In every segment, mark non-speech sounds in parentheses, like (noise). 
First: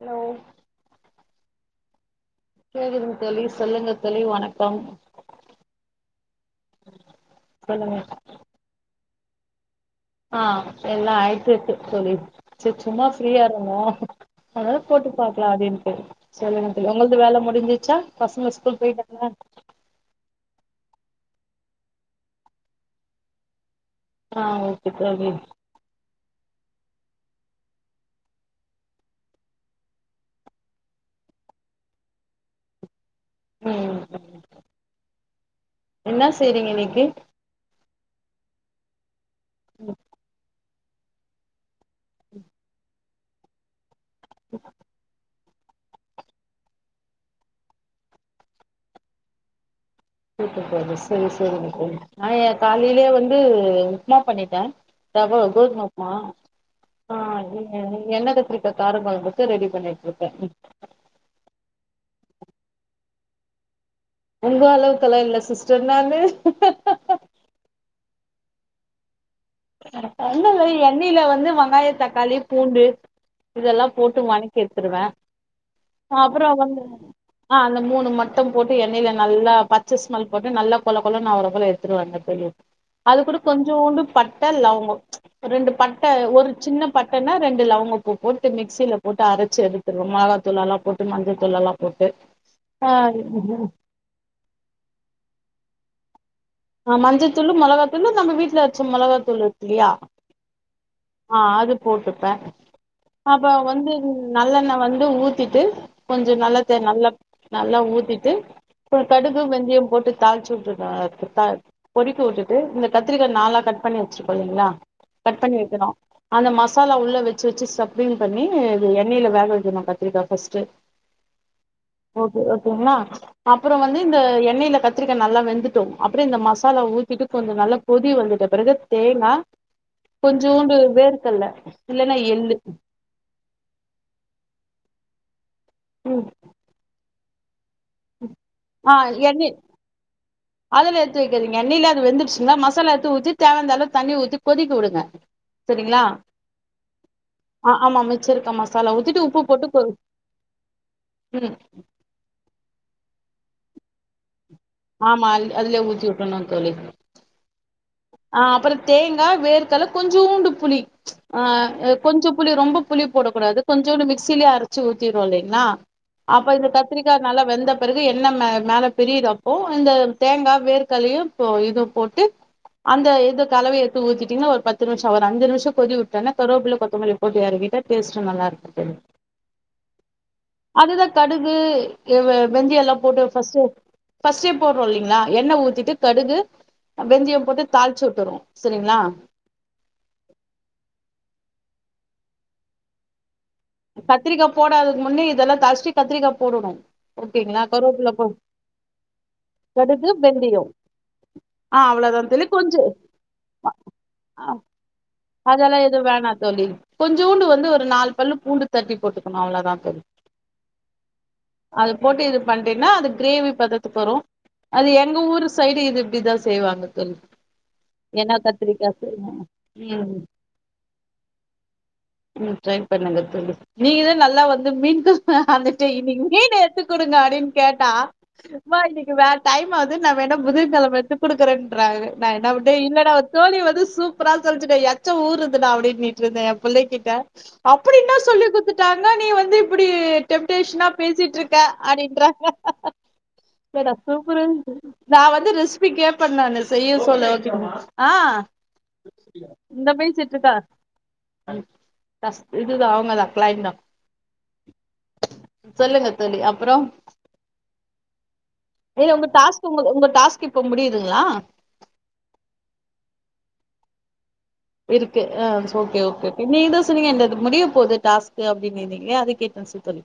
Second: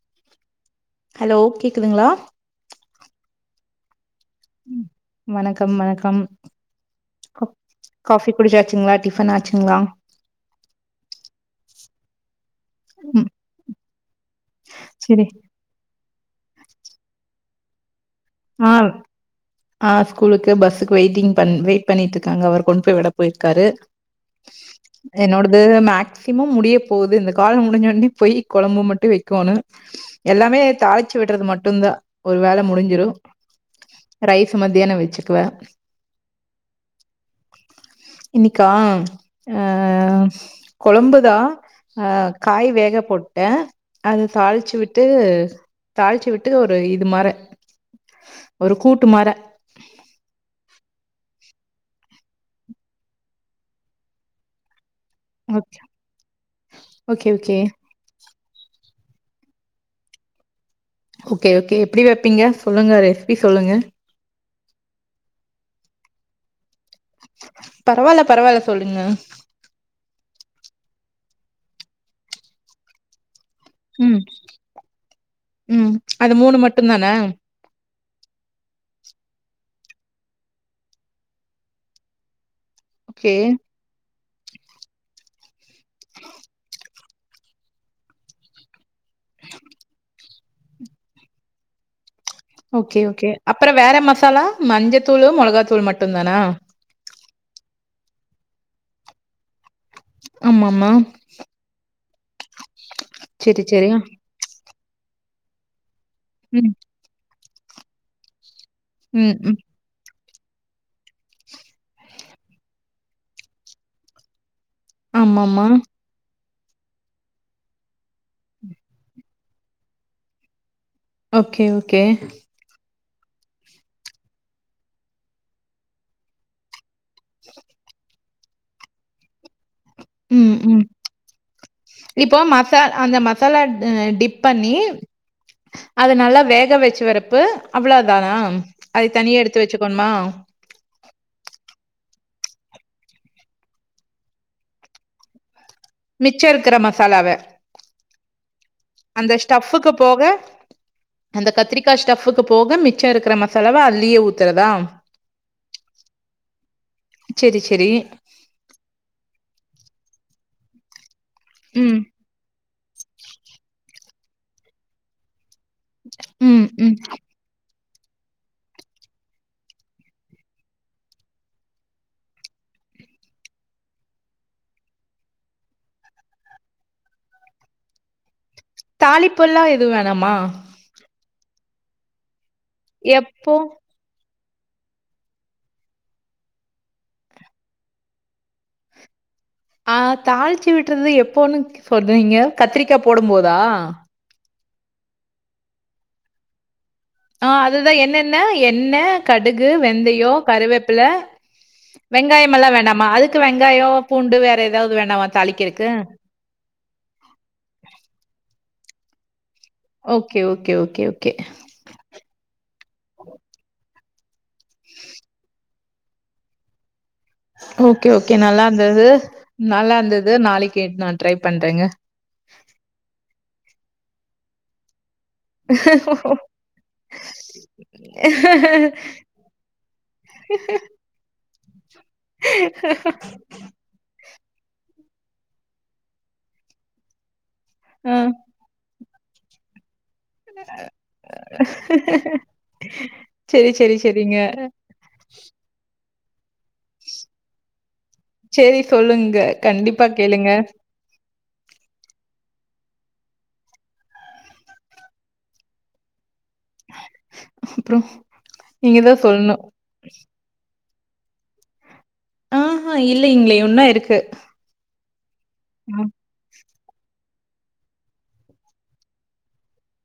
Hello hello கேக்குதுங்களா கேக்குது தோழி சொல்லுங்க தோழி வணக்கம் வணக்கம் வணக்கம் சொல்லுங்க காஃபி குடிச்சாச்ங்ளா டிஃபன் ஆச்சுங்களா ஆன் எல்லா ஆய்ட் இருக்கு தோழி சரி சும்மா ம் ஃப்ரீயா இருந்தோ (unintelligible) போட்டு செரி பாக்கலாம் அப்டின்னுட்டு சொல்லுங்க தோழி உங்ளுக்கு வேல முடிஞ்சிச்சா பசங்க ஸ்கூல் போய்டாங்களா ஆன் ஸ்கூலுக்கு பஸ்ஸுக்கு வெயிட்டிங் பண் வெயிட் பண்ணிட்டு இருக்காங்க அவர் கொண்டு போய் விட போயிருக்காரு ஆ ஓகே தோழி என்னோடது மேக் சிமம் முடிய போகுது இந்த கால முடிஞ்சோனே போய் கொழம்பு மட்டு வைக்கோணும் எல்லாமே தாளிச்சு விட்டுறது மட்டும்தா ஒரு வேல முடிஞ்சிடு ம் ரைஸ் மத்தியானம் வச்சுக்குவே என்ன செய்றீங்க இன்னைக்கு இன்னைக்கா அ கொழம்புதா அ காய் வேக போட்டே அத தாளிச்சு விட்டு தாளிச்சி விட்டு ஒரு இது மாரி ஒரு கூட்டு மார ம் சேரி சேரி நான் என் காலையிலயே வந்து உப்புமா பண்ணிட்டேன் ரவெ ஓகே கோதுமைஉப்புமா ஓகே ஆன் ஓகே என்னெ கத்ரி காரகொழம்புக்கு ரெடி பண்ணிட்டு இருக்க ஓகே ஓகே எப்டி வைப்பீங்க சொல்லுங்க ரெசிபி சொல்லுங்க உங்க அளவுக்கலாம் இல்ல சிஸ்டர் நானு பரவாயில்ல பரவாயில்ல சொல்லுங்க அட ஒண்ணு இல்ல எண்ணெயில வந்து வெங்காய தக்காளி பூண்டு இதெல்லாம் ம் போட்டு வாண்க்கி எத்துருவேன் ம் அது மூணு அப்புறம் வந்து மட்டுந்தானா ஆ அந்த மூணு மட்டும் போட்டு எண்ணெயில நல்லா பச்சை ஸ்மெல் போட்டு நல்ல கொல கொலன்ன ஆவர போல எடுத்துருவங்க தோழி அது ஓகே கூட கொஞ்வுண்டு பட்ட லவங்கம் ரெண்டு பட்டை ஒரு சின்ன பட்டைன்னா ரெண்டு லவங்கப்பூ போட்டு மிக்சியில போட்டு அரைச்சு எடுத் மொளகாதூள் எல்லாம் போட்டு மஞ்சள்தூள் எல்லாம் போட்டு ஆ ஓகே ஓகே அப்றம் வேற மசாலா மஞ்சதூளு மொளகாதூள் மட்டும் தானா ஆ மஞ்சதூள் மிளகாத்தூள் நம்ம வீட்டுல அரச்ச மிளகாத்தூள் இருக்கு இல்லையா ஆமாமா ஆன் அது போட்டுப்பேன் அப்ப செரி செரி வந்து நல்லெண்ணய் வந்து ஊத்திட்டு கொஞ்சம் நல்ல ம் தே நல்லா நல்லா ஊத்திட்டு அப்றம் ம் கடுகு ம் வெந்தியம் போட்டு தாளிச்சு விட்டுருந்த அதுக்கு கொதிக்க வுட்டுட்டு இந்த கத்திரிக்காய் நாலா கட் பண்ணி வச்சிருக்கோம் இல்ங்களா கட் பண்ணி ஆமாமா வைக்கிறோம் அந்த மசாலா உள்ள வச்சு வச்சு ஸ்டஃப்ரிங் பண்ணியெண்ணெயில வேக வைக்கணும் கத்திரிகாய் பஸ்ட் ஓகே ஓகேங்களா அப்றோ வந்து இந்த எண்ணெயில கத்திரிகாய் நல்லா வெந்துட்டோ அப்படே இந்த மசாலா ஊத்திட்டு கொஞ்சோ நல்லா கொதி வந்துட்ட பிறகு தேங்கா ம் கொஞ்சோண்டு ம் வேர்கல்ல இல்லன்னா இப்போ எள்ளு மசா அந்த மசாலா அ டிப் பண்ணி அத ம் நல்லா வேக வச்சு வரப்பு அவ்ளோ தானா அது தனியா எடுத்து வச்சுகணுமா அதுலா எடுத்து வைக்காதீங்க எண்ணைல அது வெந்துருச்சுங்ளா மசாலா எடுத்து ஊத்தி தேவயனந்த அளவு தண்ணி ஊத்தி கொதிக்க உடுங்க சேரிங்ளா மிச்சோ இருக்கற மசாலாவ ஆ ஆமா மிச்சருக்கா மசாலா ஊத்திட்டு உப்பு போட்டு கொ உப்புக்கு போக அந்த ம் கத்திரிக்கா ஸ்டஃபுக்கு போக மிச்ச இருக்கற மசாலாவ அதுலயே ஊத்துறதா ஆமா அல் அதுலே ஊத்தி உட்றணு தோழி செரி செரி ஆ அப்பறோ தேங்கா வேர்கல்ல கொஞ்சோண்டு புளி ஆ ம் கொஞ்சோ புளி ரொம்ப புளி போடகூடாது கொஞ்சோண்டு மிக்சியிலே அரச்சு ஊத்திரோ இல்லைங்ளா அப்ப ம் இந்த ம் கத்திரிக்கா நல்லா வெந்த பிறகு என்ன மே மேல பிரியுதா ஓ இந்த தேங்கா வேர்கலையு இப்போ இது போட்டு அந்த எது கலவை எடுத்து ஊத்திட்டீங்கானா ஒரு பத்து நிம்ஷோ ஒரு அஞ்சு நிம்ஷோ கொதி விட்டோனா கருவாபுள்ளா கொத்தமல்லி போட்டு எறக்கிட்ட டேஸ்ட்டு நல்லா இருக் தாலிப்புல்லா எதுவு வேணாமா அதுதா கடுகு வெ வெந்தயோ எல்லா போட்டு எப்போ ஃபஸ்ட்டு ஃபஸ்ட்டே போடுறோ இல்லீங்ளா எண்ண ஊத்திட்டு கடுகு வெந்தயோ போட்டு தாளிச்சு உட்டுரோ சேரிங்களா ஆ தாளிச்சி விட்டுறது எப்போன்னு சொல்றீங்க கத்திரிக்கா போடும் போதா கத்திரிக்கா போடததுக்கு முன்னே இதெல்லா தாழுச்சிட்டு கத்திரிக்கா போடனு ஆ அதுதா என்னென்ன எண்ண கடுகு வெந்தயோ கருவேப்பில ஆ அவ்ளோதா தோழி வெங்காயமெல்லா கொஞ்சோ வேணாமா அதுக்கு வெங்காயோ பூண்டு வேற ஏதாவது வேணாமா அதல்லா எதுவு வேணா தோழி கொஞ்சோண்டு வந்து ஒரு நாலு பல்லு பூண்டு தட்டி போட்டுக்கணு அவ்ளோதா தோழி ஓகே ஓகே ஓகே ஓகே அது போட்டு இது பன்றீனா அது கிரேவி பதத்துக்கு வரு அது எங்க ஊரு சைடு இது இப்டிதா செய்வாங்க தோழி ஓகே ஓகே ஏன்னா நல்லா கத்திரிக்கா இருந்தது செய்வாங்க நல்லா ம் இருந்தது நாளைக்கே நா ட்ரை பண்றங்க ம் ட்ரை பண்ணுங்க தோழி நீங்க தா நல்லா வந்து மீன் க வந்துட்டு இன்னிக்கி மீன் எடுத்துக்குடுங்க அப்டின்னு கேட்டா மா இன்னைக்கு வே டைம் ஆவுது நா வேணா புதன்கெழம எத்து குடுக்குறன்றாங்க நா என்ன பண் டேய் இல்ல டா தோழி வந்து சூப்பரா சொல்ச்சுடா எச்ச ஊறுது டா அப்டின்னிட்டு இருந்த ஏ புள்ளைங்கிட்ட அப்படி என்னா ஆ சொல்லி குத்துட்டாங் கா நீ வந்து இப்புடி டெம்ட்டேஷனா பேசிட்டு இருக்க அப்டின்றாங்க செரி செரி செரிங்க (unintelligible) நா வந்து ரெசிபி கேப்ப நானு செய்ய சொல்ல ஓகே சேரி சொல்லுங்க கண்டிப்பா கேளுங்க சொல்லுங்க தோழி அப்புறோ அப்றோ நீங்க இல்ல தா உங்க சொல்ணு டாஸ்க்கு உங்க டாஸ்க் இப்ப முடியுதுங்ளா ஆஹா இல்லைங்ளே இன்னோ இருக்கு இருக்கு அ ஓகே ஆ. ஓகே நீங்க தா சொன்னீங்க என்து அது முடியப் போது டாஸ்க்கு அப்டின்னிந்திங்க அத கேட்டன் சோ தோழி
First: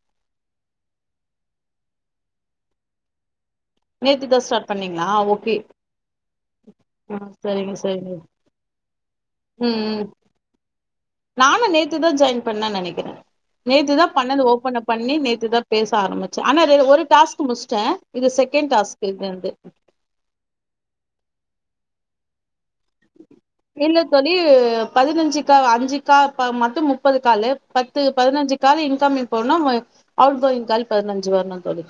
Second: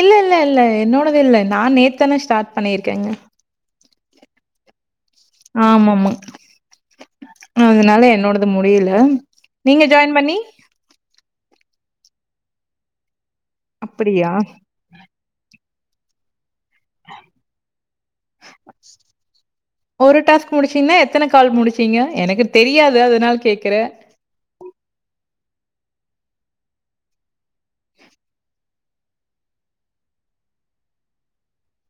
இல்ல இல்ல இல்ல என்னோடது இல்ல நா நேத்தான ஸ்டார்ட் பண்ணியிருக்கேங்க நேத்தி தா ஸ்டார்ட் பண்ணீங்ளா ஓகே ஆமாமா ஆ சரிங்க அதனால சரிங்க என்னோடது முடியல ம் நீங்க ம் ஜாயின் பண்ணி நானு நேத்துதா ஜாயின் பண்ணனு நெனைக்கிற நேத்து தா அப்படியா பண்ணது ஓபன் அப் பண்ணி நேத்து தா பேச ஆரம்பிச்ச ஆனா இர ஒரு டாஸ்க்கு முஷ்ட்ட இது செகண்ட் டாஸ்க்கு இப்ப எனக்கு ஒரு டாஸ்க் முடிச்சீங்ன்னா எத்தன கால் முடிச்சீங்க எனக்கு தெரியாது அதனால கே இல்ல தோழி பதினஞ்சி கால் அஞ்சிக்கா மொத்தோ முப்பது காலு பத்து பதினஞ்சி கால் இன்கமிங் போனோ ம அவுட் கோயிங் கால் பதினஞ்சி வர்னோ தோழி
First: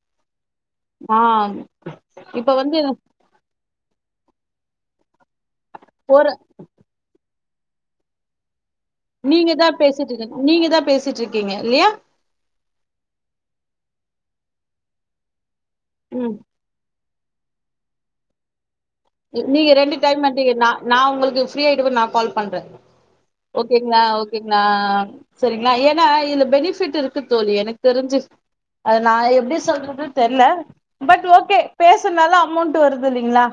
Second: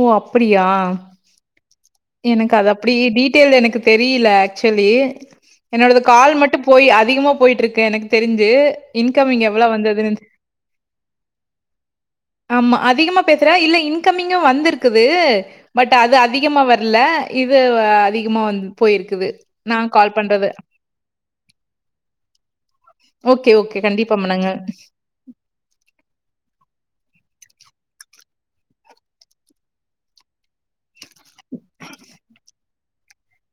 ஓ அப்பிடியா அ எனக்கு அது அப்டி டீட்டெயில் எனக்கு தெரியல ஆக்சுவலி என்னோடது ஒரு கால் மட்டோ போய் அதிகமா போயிட்டு இருக்கு எனக்கு தெரிஞ்சு இன்கமிங் நீங்க எவ்வளோ தா பேசிட்டு வந்ததுன்னு இருக்க நீங்க தா பேசிட்டு இருக்கீங்க இல்லையா ஆமா அதிகமா பேசுற இல்ல இன்கமிங்கோ வந்துருக்குது பட் அது ம் அதிகமா வர் ல இது அதிகமா வந்து போயிருக்குது நீங்க நா ரெண்டு கால் டைம் பண்றது பண்றீங்க நா நா உங்களுக்கு ஃப்ரீ ஆயிட்ட பிறகு நா கால் பண்ற ஓகே, ஓகே. ஓகேங்ளா கண்டிப்பா பண்ணுங்க. ஓகேங்ளா சரிங்ளா ஏன்னா இதுல பெனிஃபிட் இருக்கு தோழி எனக்கு தெரிஞ்சு அது நா எப்டி சொல்றது தெர்ல பட் ஓகே பேசுனால அமௌண்ட் வருது இல்லைங்ளா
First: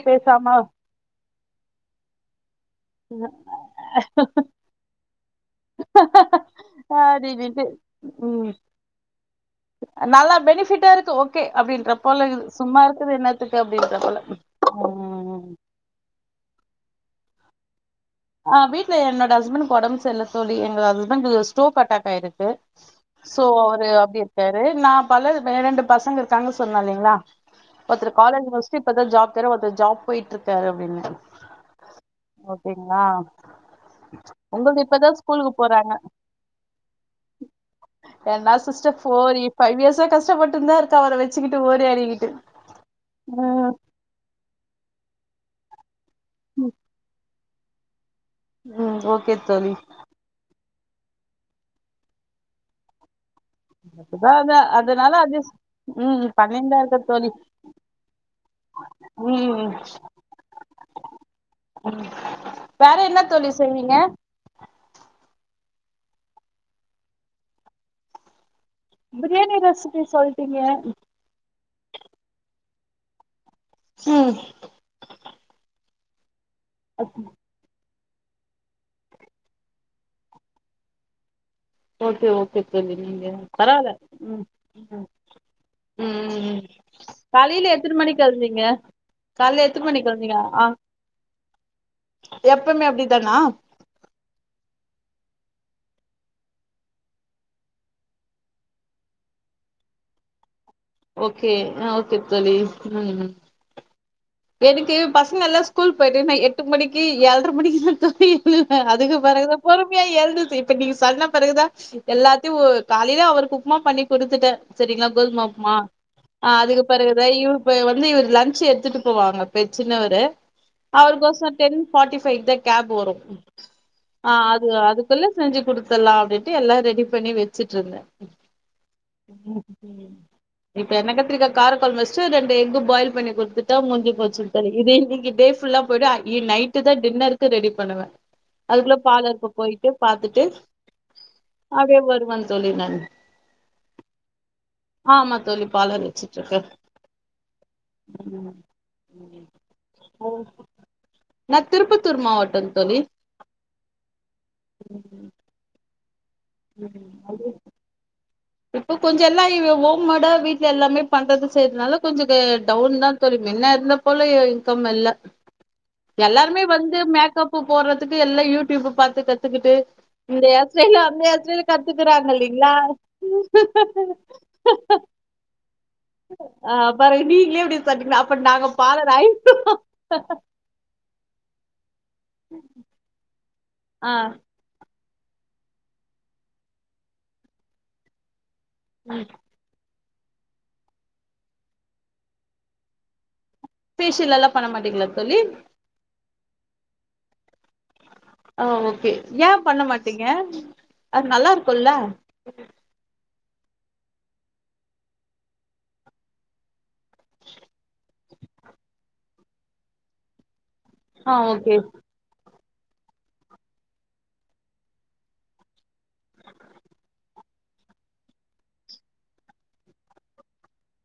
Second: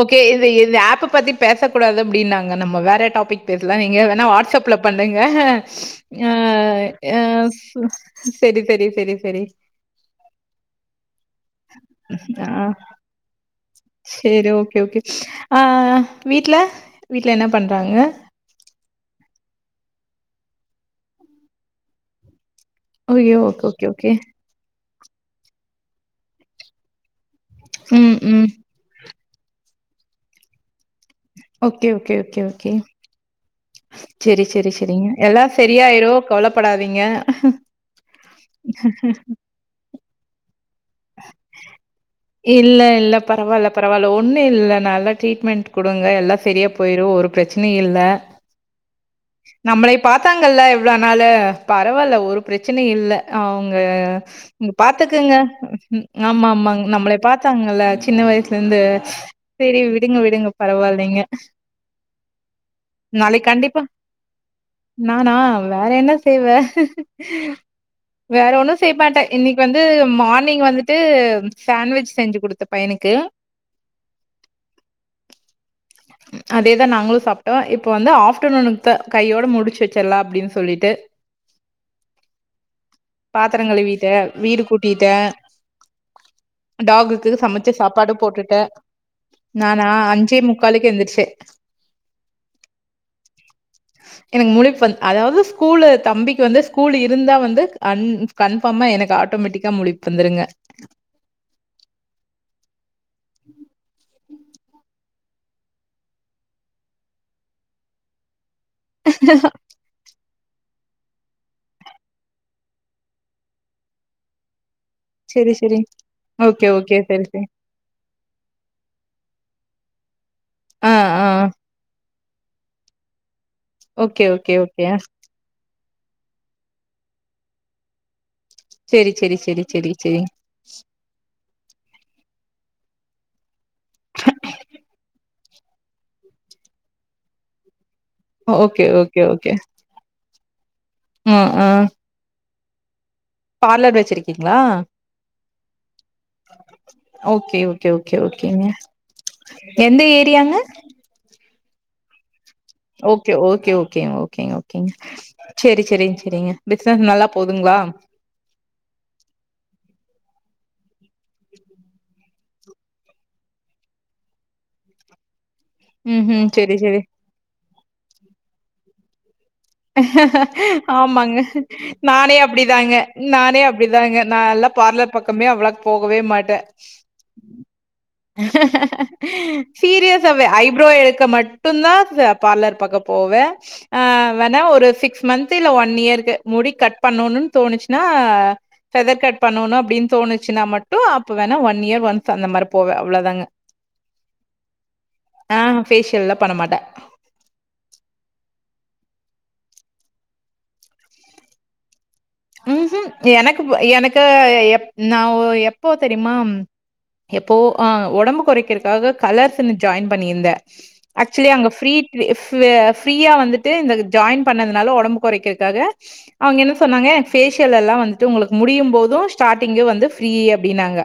ஓகே இது இந்த ஆப்ப பத்தி பேசக்கூடாது அப்டின்னாங்க நம்ம வேற டாப்பிக் பேசலா நீங்க வேனா வாட்ஸ்அப் ல பண்ணுங்க அ அ அப்டின்ட்டு ச ம் சரி சரி சரி சரி நல்லா பெனிஃபிட்டா இருக்கு ஓ ஓகே அப்டின்றா போல ஆ இக்குது சும்மா இருக்குது என்னத்துக்கு அப்டின்றா போல சரி, ஓகே, ஓகே. அ ஆ வீட்ல வீட்ல என்ன பண்றாங்க அ வீட்ல என்னோட ஹஸ்பண்ட்க்கு ஒடம்பு சரில்ல தோழி எங்க ஹஸ்பண்ட்க்கு ஸ்டோக் அட்டாக் ஆயிருக்கு ஐயோ! சோ ஓகே, ஓகே, அவரு ஓகே. அப்டி இருக்காரு நா (unintelligible) ரெண்டு பசங்க இருக்காங்கன்னு சொன்ன இல்லைங்ளா ஒருத்தரு ம், ம். காலேஜ்ஜு முஷ்ட்டு இப்பதா ஜாப் தேறாரு ஒருத்தரு ஜாப் போயிட்டு இருக்காரு அப்டின்னு ஓகே ஓகே ஓகே ஓகே அ செரி செரி செரிங்க எல்லா போறாங்க சரியாயிறோ கவலப்படாதீங்க என்னா சிஸ்டர் ஃபோர் இ ஃபைவ் இயர்ஸா கஷ்டப்பட்டுந்தா இருக்க அவர வச்சிக்கிட்டு ஓடி ஆடி இல்ல இல்ல பரவால்ல பரவால்ல ஒன்னு இல்ல நல்லா ட்ரீட்மெண்ட் குடுங்க எல்லா சரியா போயிறோ ஒரு பிரச்சனை இல்ல ம் ஓகே தோழி பாத்தாங்கள்ல இவ்வளோ நாளு பரவால்ல ஒரு பிரச்சனை இல்ல அவுங்க அதுதா அதா அதனால பாத்துக்கங்க அது ம் ஆமா பண்ணிந்தா ஆமாங்க இருக்க உங்களை தோழி பாத்தாங்கல்ல சின்ன வயசுல இருந்து ம் சேரி விடுங்க விடுங்க பரவாயில்லைங்க வேற என்ன தோழி செய்விங்க நானா வேற என்ன செய்வே வேற ஒன்னு செய்ய மாட்டே பிரியாணி இன்னைக்கு வந்து ரெசிபி சொல்ட்டீங்க மார்னிங் வந்துட்டு சாண்ட்விச் செஞ்சு கொடுத்த பையனுக்கு ம் அதேதா நாங்களு சாப்பிட்டோ இப்ப வந்து ஆஃப்டர்நூனுக்கு த கையோட முடிச்சு வச்சலா அப்படின்னு சொல்லிட்டு ஓகே ஓகே தோழி நீங்க பாத்திரம் பரவால்ல கழுவிட்டேன், ம் வீடு கூட்டிட்டேன், ம்ம்ம்ம் டாகுக்கு சமைச்ச காலையில எத்தன சாப்பாடு மணிக்கு எழுந்திங்க போட்டுட்டேன். காலையில எத்தன நானா மணி எழுந்திங்க எந்திரிச்சேன். எப்பமே அப்டித்தானா எனக்கு முழிப்பு வந்து அதாவது ஸ்கூல் தம்பிக்கு வந்து ஸ்கூல் இருந்தா வந்து அந் கன்ஃபார்மா எனக்கு ஆட்டோமேட்டிக்கா முழிப்பு வந்துருங்க ஓகே அஹ் ஓகே தோழி ம் ம் எதுக்கு பசங்க எல்லா ஸ்கூல் போயிட்டே நா எட்டு மணிக்கு ஏழரை மணிக்குலா தூங்கிர் இல்லூகா அதுக்கு பெறகுதா பொறுமையா எழுதுட்தூ இப்ப நீங்க சொன்ன பெறகுதா எல்லாத்தையூ காலையிலே அவருக்கு உப்புமா பண்ணி கொடுத்துட்டே செரிங்களா சரி, கோதும்மாவ் மா சரி. அ ஓகே, அதுக்கு ஓகே. சரி, பிறகுதா சரி. இவ் இப்ப வந்து இவர் லஞ்ச் எட்த்துட்டு போவாரா பெ சின்னவரூ ஆ, அவருக்குகோசர ஆ. டென் ஃபாட்டி ஃபைவ்க்கு தா கேப் வரூம் ஓகே, ஆ ஓகே, அது ஓகே. அதுக்குள்ள செஞ்சு குடுத்தலா அப்படின்ட்டு எல்லா ரெடி பண்ணி வச்சுட்டு இருந்தே சரி, சரி, சரி, சரி, சரி. இப்ப எண்ணோ கத்திரிக்கா காரக்கொழம்பு வச்சிட்டு ரெண்டு எக்கு பாயில் பண்ணி குடுத்துட்டா முடிஞ்சி போச்சி இதுவே நீங்க டேஸ் புல்லா போய்டூ அகெய்ன் நைட்டு தா டின்னருக்கு ரெடி பண்ணுவே ஓகே, அதுக்குள்ள ஓகே, பார்லருக்கு ஓகே. போயிட்டு அப்படியே பாத்துட்டு அ, ஆ. அப்படியெ வருவாங் தோழி ன்னான் பார்லர் வச்சிருக்கீங்களா ஆமா தோழி பார்லர் வச்சுட்ருக்கே ஓகே ஓகே ஓகே ஓகேங்க எந்த ஏரியாங்க நா திருப்பத்தூர் மாவட்டோ தோழி ஓகே ஓகே ஓகே ஓகேங்க ஓகேங்க சேரி சேரிங்க சேரிங்க பிசினஸ் நல்லா போதுங்களா இப்போ கொஞ்சோ எல்லா இவ் ஓம் மேடா வீட்டல எல்லாமே பண்றது செய்யறதுனால கொஞ்ச டவுன் தா தோழி மின்ன இருந்தப் இப்போல்ல இன்கம் வர்ல்ல ம்ஹ்ம். எல்லாருமே சரி, சரி. வந்து மேக்கப்பு போறதுக்கு எல்லா யூடியூப் பாத்து கத்துக்கிட்டு இந்த ஹேர்ஸ்டைல அந்த ஆமாங்க ஹேர்ஸ்டைல கத்துக்குறாங்க நானே இல்லைங்களா அப்படிதாங்க நானே அப்படிதாங்க நால்லா பார்லர் பக்கமே அவ்ளக்கு போகவே மாட்டே சார் நீங்களே இப்படி சொன்னீங்கன்னா அப் சீரியஸாவே ஐப்ரோ எடுக்க மட்டுந்தா இதெ பார்லர் பக்கோ போவே ஆ வேணா ஒரு சிக்ஸ் மந்த் இல்ல ஒன் இயருக்கு முடி கட் பண்ணுன்னு தோணுச்சுன்னா ஃவெதர் கட் பண்ணோனோ அப்டின் தோணுச்சுன்னா மட்டூ அப்போ வேணா ஒன் இயர் ஒன்ஸ் அந்த மாரி போவே அவ்ளோதாங்க பேஷியல் எல்லா பண்ண மாட்டீங்களா தோழி பேஷியல்லா பண்ணமாட்டே ஆ ஓகே ஏன் பண்ண மாட்டீங்க அது நல்லா இருக்குன்ல்ல ம் ஹூம் எனக்குப் எனக்கு எப் நா எப்போ தெரியுமா எப்போ ஆ ஒடம்பு கெறைக்கறதுக்காக கலர்ஸ்ன்னு ஜாயின் பண்ணியிருந்தே ஆ ஆக்சுவலி அங்க ஓகே ஃப்ரீ ஃப்யா ஃப்ரீயா வந்துட்டு இந்த ஜாயின் பண்ணதுனால ஒடம்பு கெறைக்கிறக்காக அவங்க என்ன சொன்னாங்க ஃபேஷியல் எல்லா வந்தூட்டு உங்களுக்கு முடியூ போதூ ஸ்டார்ட்டிங்கூ வந்து ஃப்ரீ அப்டின்னாங்க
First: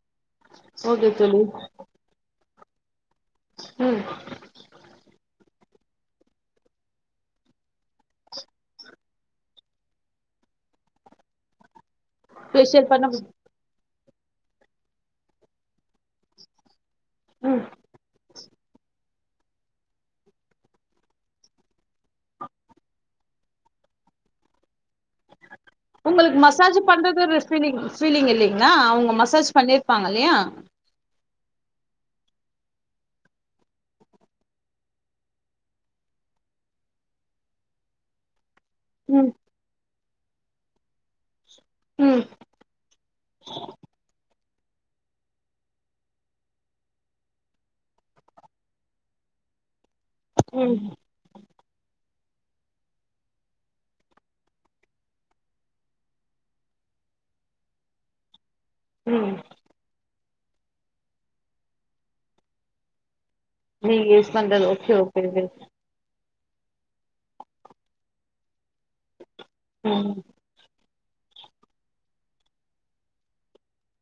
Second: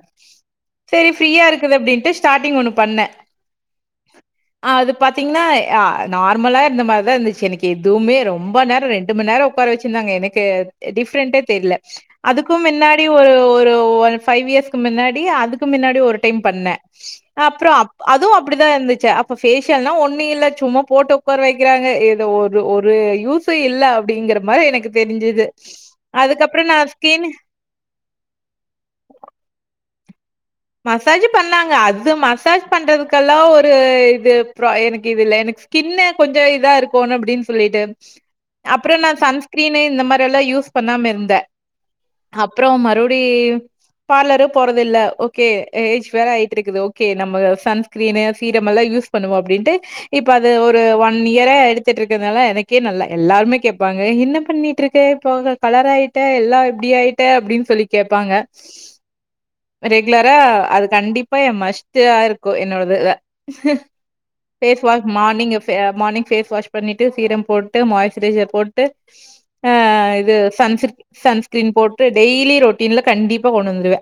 சரி ஓகே தோழி ஃப்ரீயா இருக்குது அப்டின்ட்டு ஸ்டார்டிங் ஒன்னு பண்ணே ம் அது பாத்தீங்கன்னா ஆ நார்மலா இருந்த மாதிரி தா இருந்துச்சு எனக்கு எதுவுமே ரொம்ப நேரோ ரெண்டு மண் நேரோ உக்கார வச்சிருந்தாங்க எனக்கே டிஃப்ரெண்டே தெரில்ல அதுக்கூ ஃபேஷியல் முன்னாடி பண்ண ஒரு ஒரு ஒரு ஃபைவ் இயர்ஸ்கு மின்னாடி அதுக்கு மின்னாடி ஒரு டைம் பண்ணே ம் அப்றோ அதுவூ அப்படி தா இருந்துச்சு இப்ப பேஷியல்னா ஒன்னு இல்ல சும்மா போட்டு உக்கார வெக்கிறாங்க இத ஒரு ஒரு யூஸ் சு இல்ல அப்படிங்கிற மாரி எனக்கு தெரிஞ்சுது உங்குளுக்கு மசாஜ் பண்றது ஒரு ஃபீலிங் ஃபீலிங் இல்லைங்ளா அவங்க மசாஜ் பண்ணிருப்பாங்க இல்லையா மசாஜ் பண்ணாங்க அது மசாஜ் பண்றதுக்கெல்லா ஒரு இது எனக்கு இது இல்ல எனக் கின்ன கொஞ்சோ இதா இருக்கணு அப்படின் சொல்லிட்டு அப்புறம் நான் ம் சன்ஸ்கிரீனு இந்த மாதிரி எல்லா யூஸ் பண்ணாம இருந்தே ம் அப்றோ மறுபடி பார்லரும் போறதில்ல ஓகே ஏஜ் வேற ஆயிட்டு இருக்குது ஓகே நம்ம சன்ஸ்கிரீனு சீரம் எல்லாம் யூஸ் பண்ணுவோ அப்படின்ட்டு இப்ப அது ம் ஒரு வ ஒன் இயரா எடுத்துட்டு இருக்கதுனால எனக்கே நல்லா எல்லாருமே கேபாங்க என்ன பண்ணிட்டு இருக்க போங்க கலராயிட்ட எல்லா எப்டி ஆயிட்ட அப்டின் சொல்லி கேபாங்க ம் ரெகுலரா அது கண்டிப்பா என் மஸ்டா இருக்கு என்னோடது இத நீங்க யூஸ் பண்றது face okay wash okay morning ஆ மார்னிங் ஃபேஸ் வாஷ் பண்ணிட்டு சீரம் போட்டு மாயஸ்சரைசர் போட்டு ஆ ம் இது சன் சிட் சன்ஸ்கிரீன் போட்டு டெய்லி ரொட்டீன்ல கண்டிப்பா கொண்டு வந்துடுவே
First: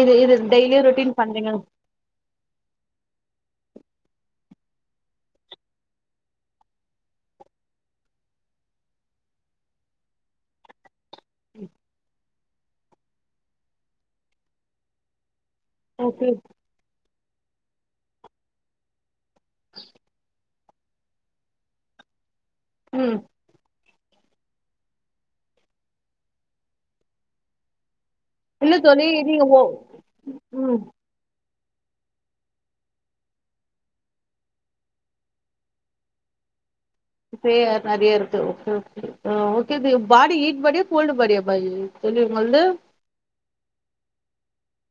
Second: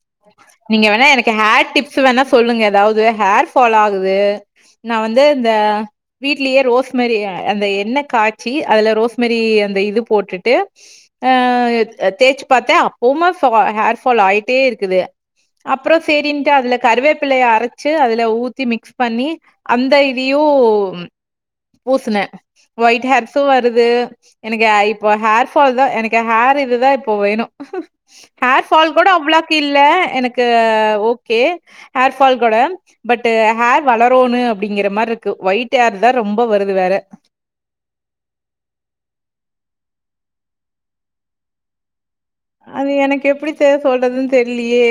இது இது டெய்லியு நீங்க வேணா ரொட்டீன் எனக்கு பண்றீங்க ஹேர் டிப்ஸ் வேணா சொல்லுங்க ஏதாஙவது ஹேர் ஃபால் ஆகுது நான் வந்து இந்த வீட்லயே ரோஸ்மரி அந்த எண்ணெ காச்சி அதுல ரோஸ்மரி அந்த இது போட்டுட்டு ஆ தேச்சு பாத்தேன் அப்பவுமா ஹேர் ஃபால் ஆயிட்டே இருக்குது அப்பறம் ஓகே சரின்னுட்டு அதுல கருவே பிலையை அரச்சு அதுல ஊத்தி மிக்ஸ் பண்ணி அந்த இதுயு பூசனே ஒயிட் ம் ஹேட்ஸும் வருது எனக்கு இப்போ ஹேர்ஃபால் தா எனக்கு ஹேர் இதுதா இப்போ வேணும் இல்ல தோழி இது எப் கில்ல எனக்கு ஓகே ஹேர் பால் கூட பட் ஹேர் வளரும்ன்னனு அப்படிங்கிற மாதிரி இருக்கு ஒயிட் ஹேர் தான் ரொம்ப வருது வேற சே ஹேர் நெறைய இருக்கு ஓகே ஓகே ஆ ஓகே ஜி பாடி ஹீட் பாடியா கோல்டு பாடியா பா (unintelligible) அது எனக்கு எப்பிடி சொல்றதுன் தெரிலிலே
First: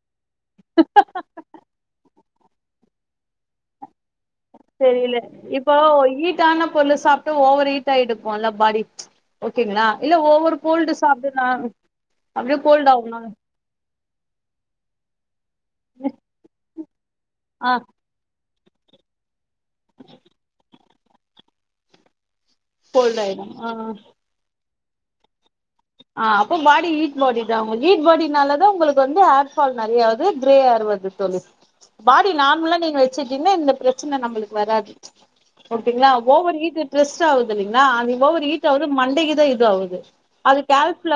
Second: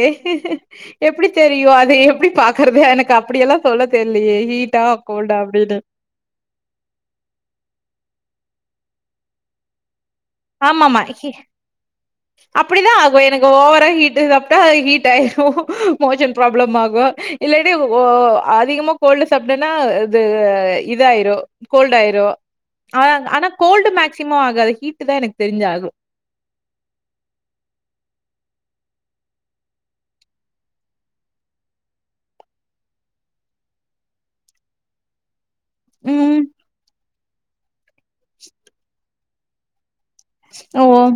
எப்படி தெரியு அது எப்டி பாக் கற்து எனக்கு அப்படியெல்லாம் சொல்ல தெரியலையே ஹீட்டா தெரியல கோல்டா அப்படின் இப்போ ஹீட்டான பொருள சாப்டா ஓவர் ஹீட் ஆயிக்குல பாடி ஓகேங்ளா இல்ல ஓ கோல்டு சாப்டு நான் அப்படிதா ஆகு எனக்கு ஓவரா ஹீட்டு சாப்டா ஹீட் ஆயிடு மோஷன் ப்ராப்ளம் ஆகு இல்லாடி ஆ ஓ அதிகமா கோல்டு சாப்டேனா இது இதாயிரு கோல்டு ஆயிரு கோல்டு ஆயிடு ஆனா ஆ கோல்டு மேக்சிமம் ஆகாது ஹீட்தா எனக்கு தெரிஞ்சு ஆகு ஆ அப்போ பாடி ஹீட் பாடி தா உங்க ஹீட் பாடினால தான் உங்களுக்கு வந்து ஹேர்ஃபால் நெறையாவது கிரே ஹேர் வருது பாடி நார்மலா நீங்க வெச்சுட்டீங்கன்னா இந்த பிரச்சன நம்மளுக்கு வராது ஓகேங்ளா ம் ஓவர் ஹீ்ட் ஸ்ரெஸ் ஆகுது இல்லைங்களா அ நீ ஓவர் ஹீ்ட் ஆகுது மண்டேக்கு தான் இது ஆவுது அது ஓ கால்ஃப்ல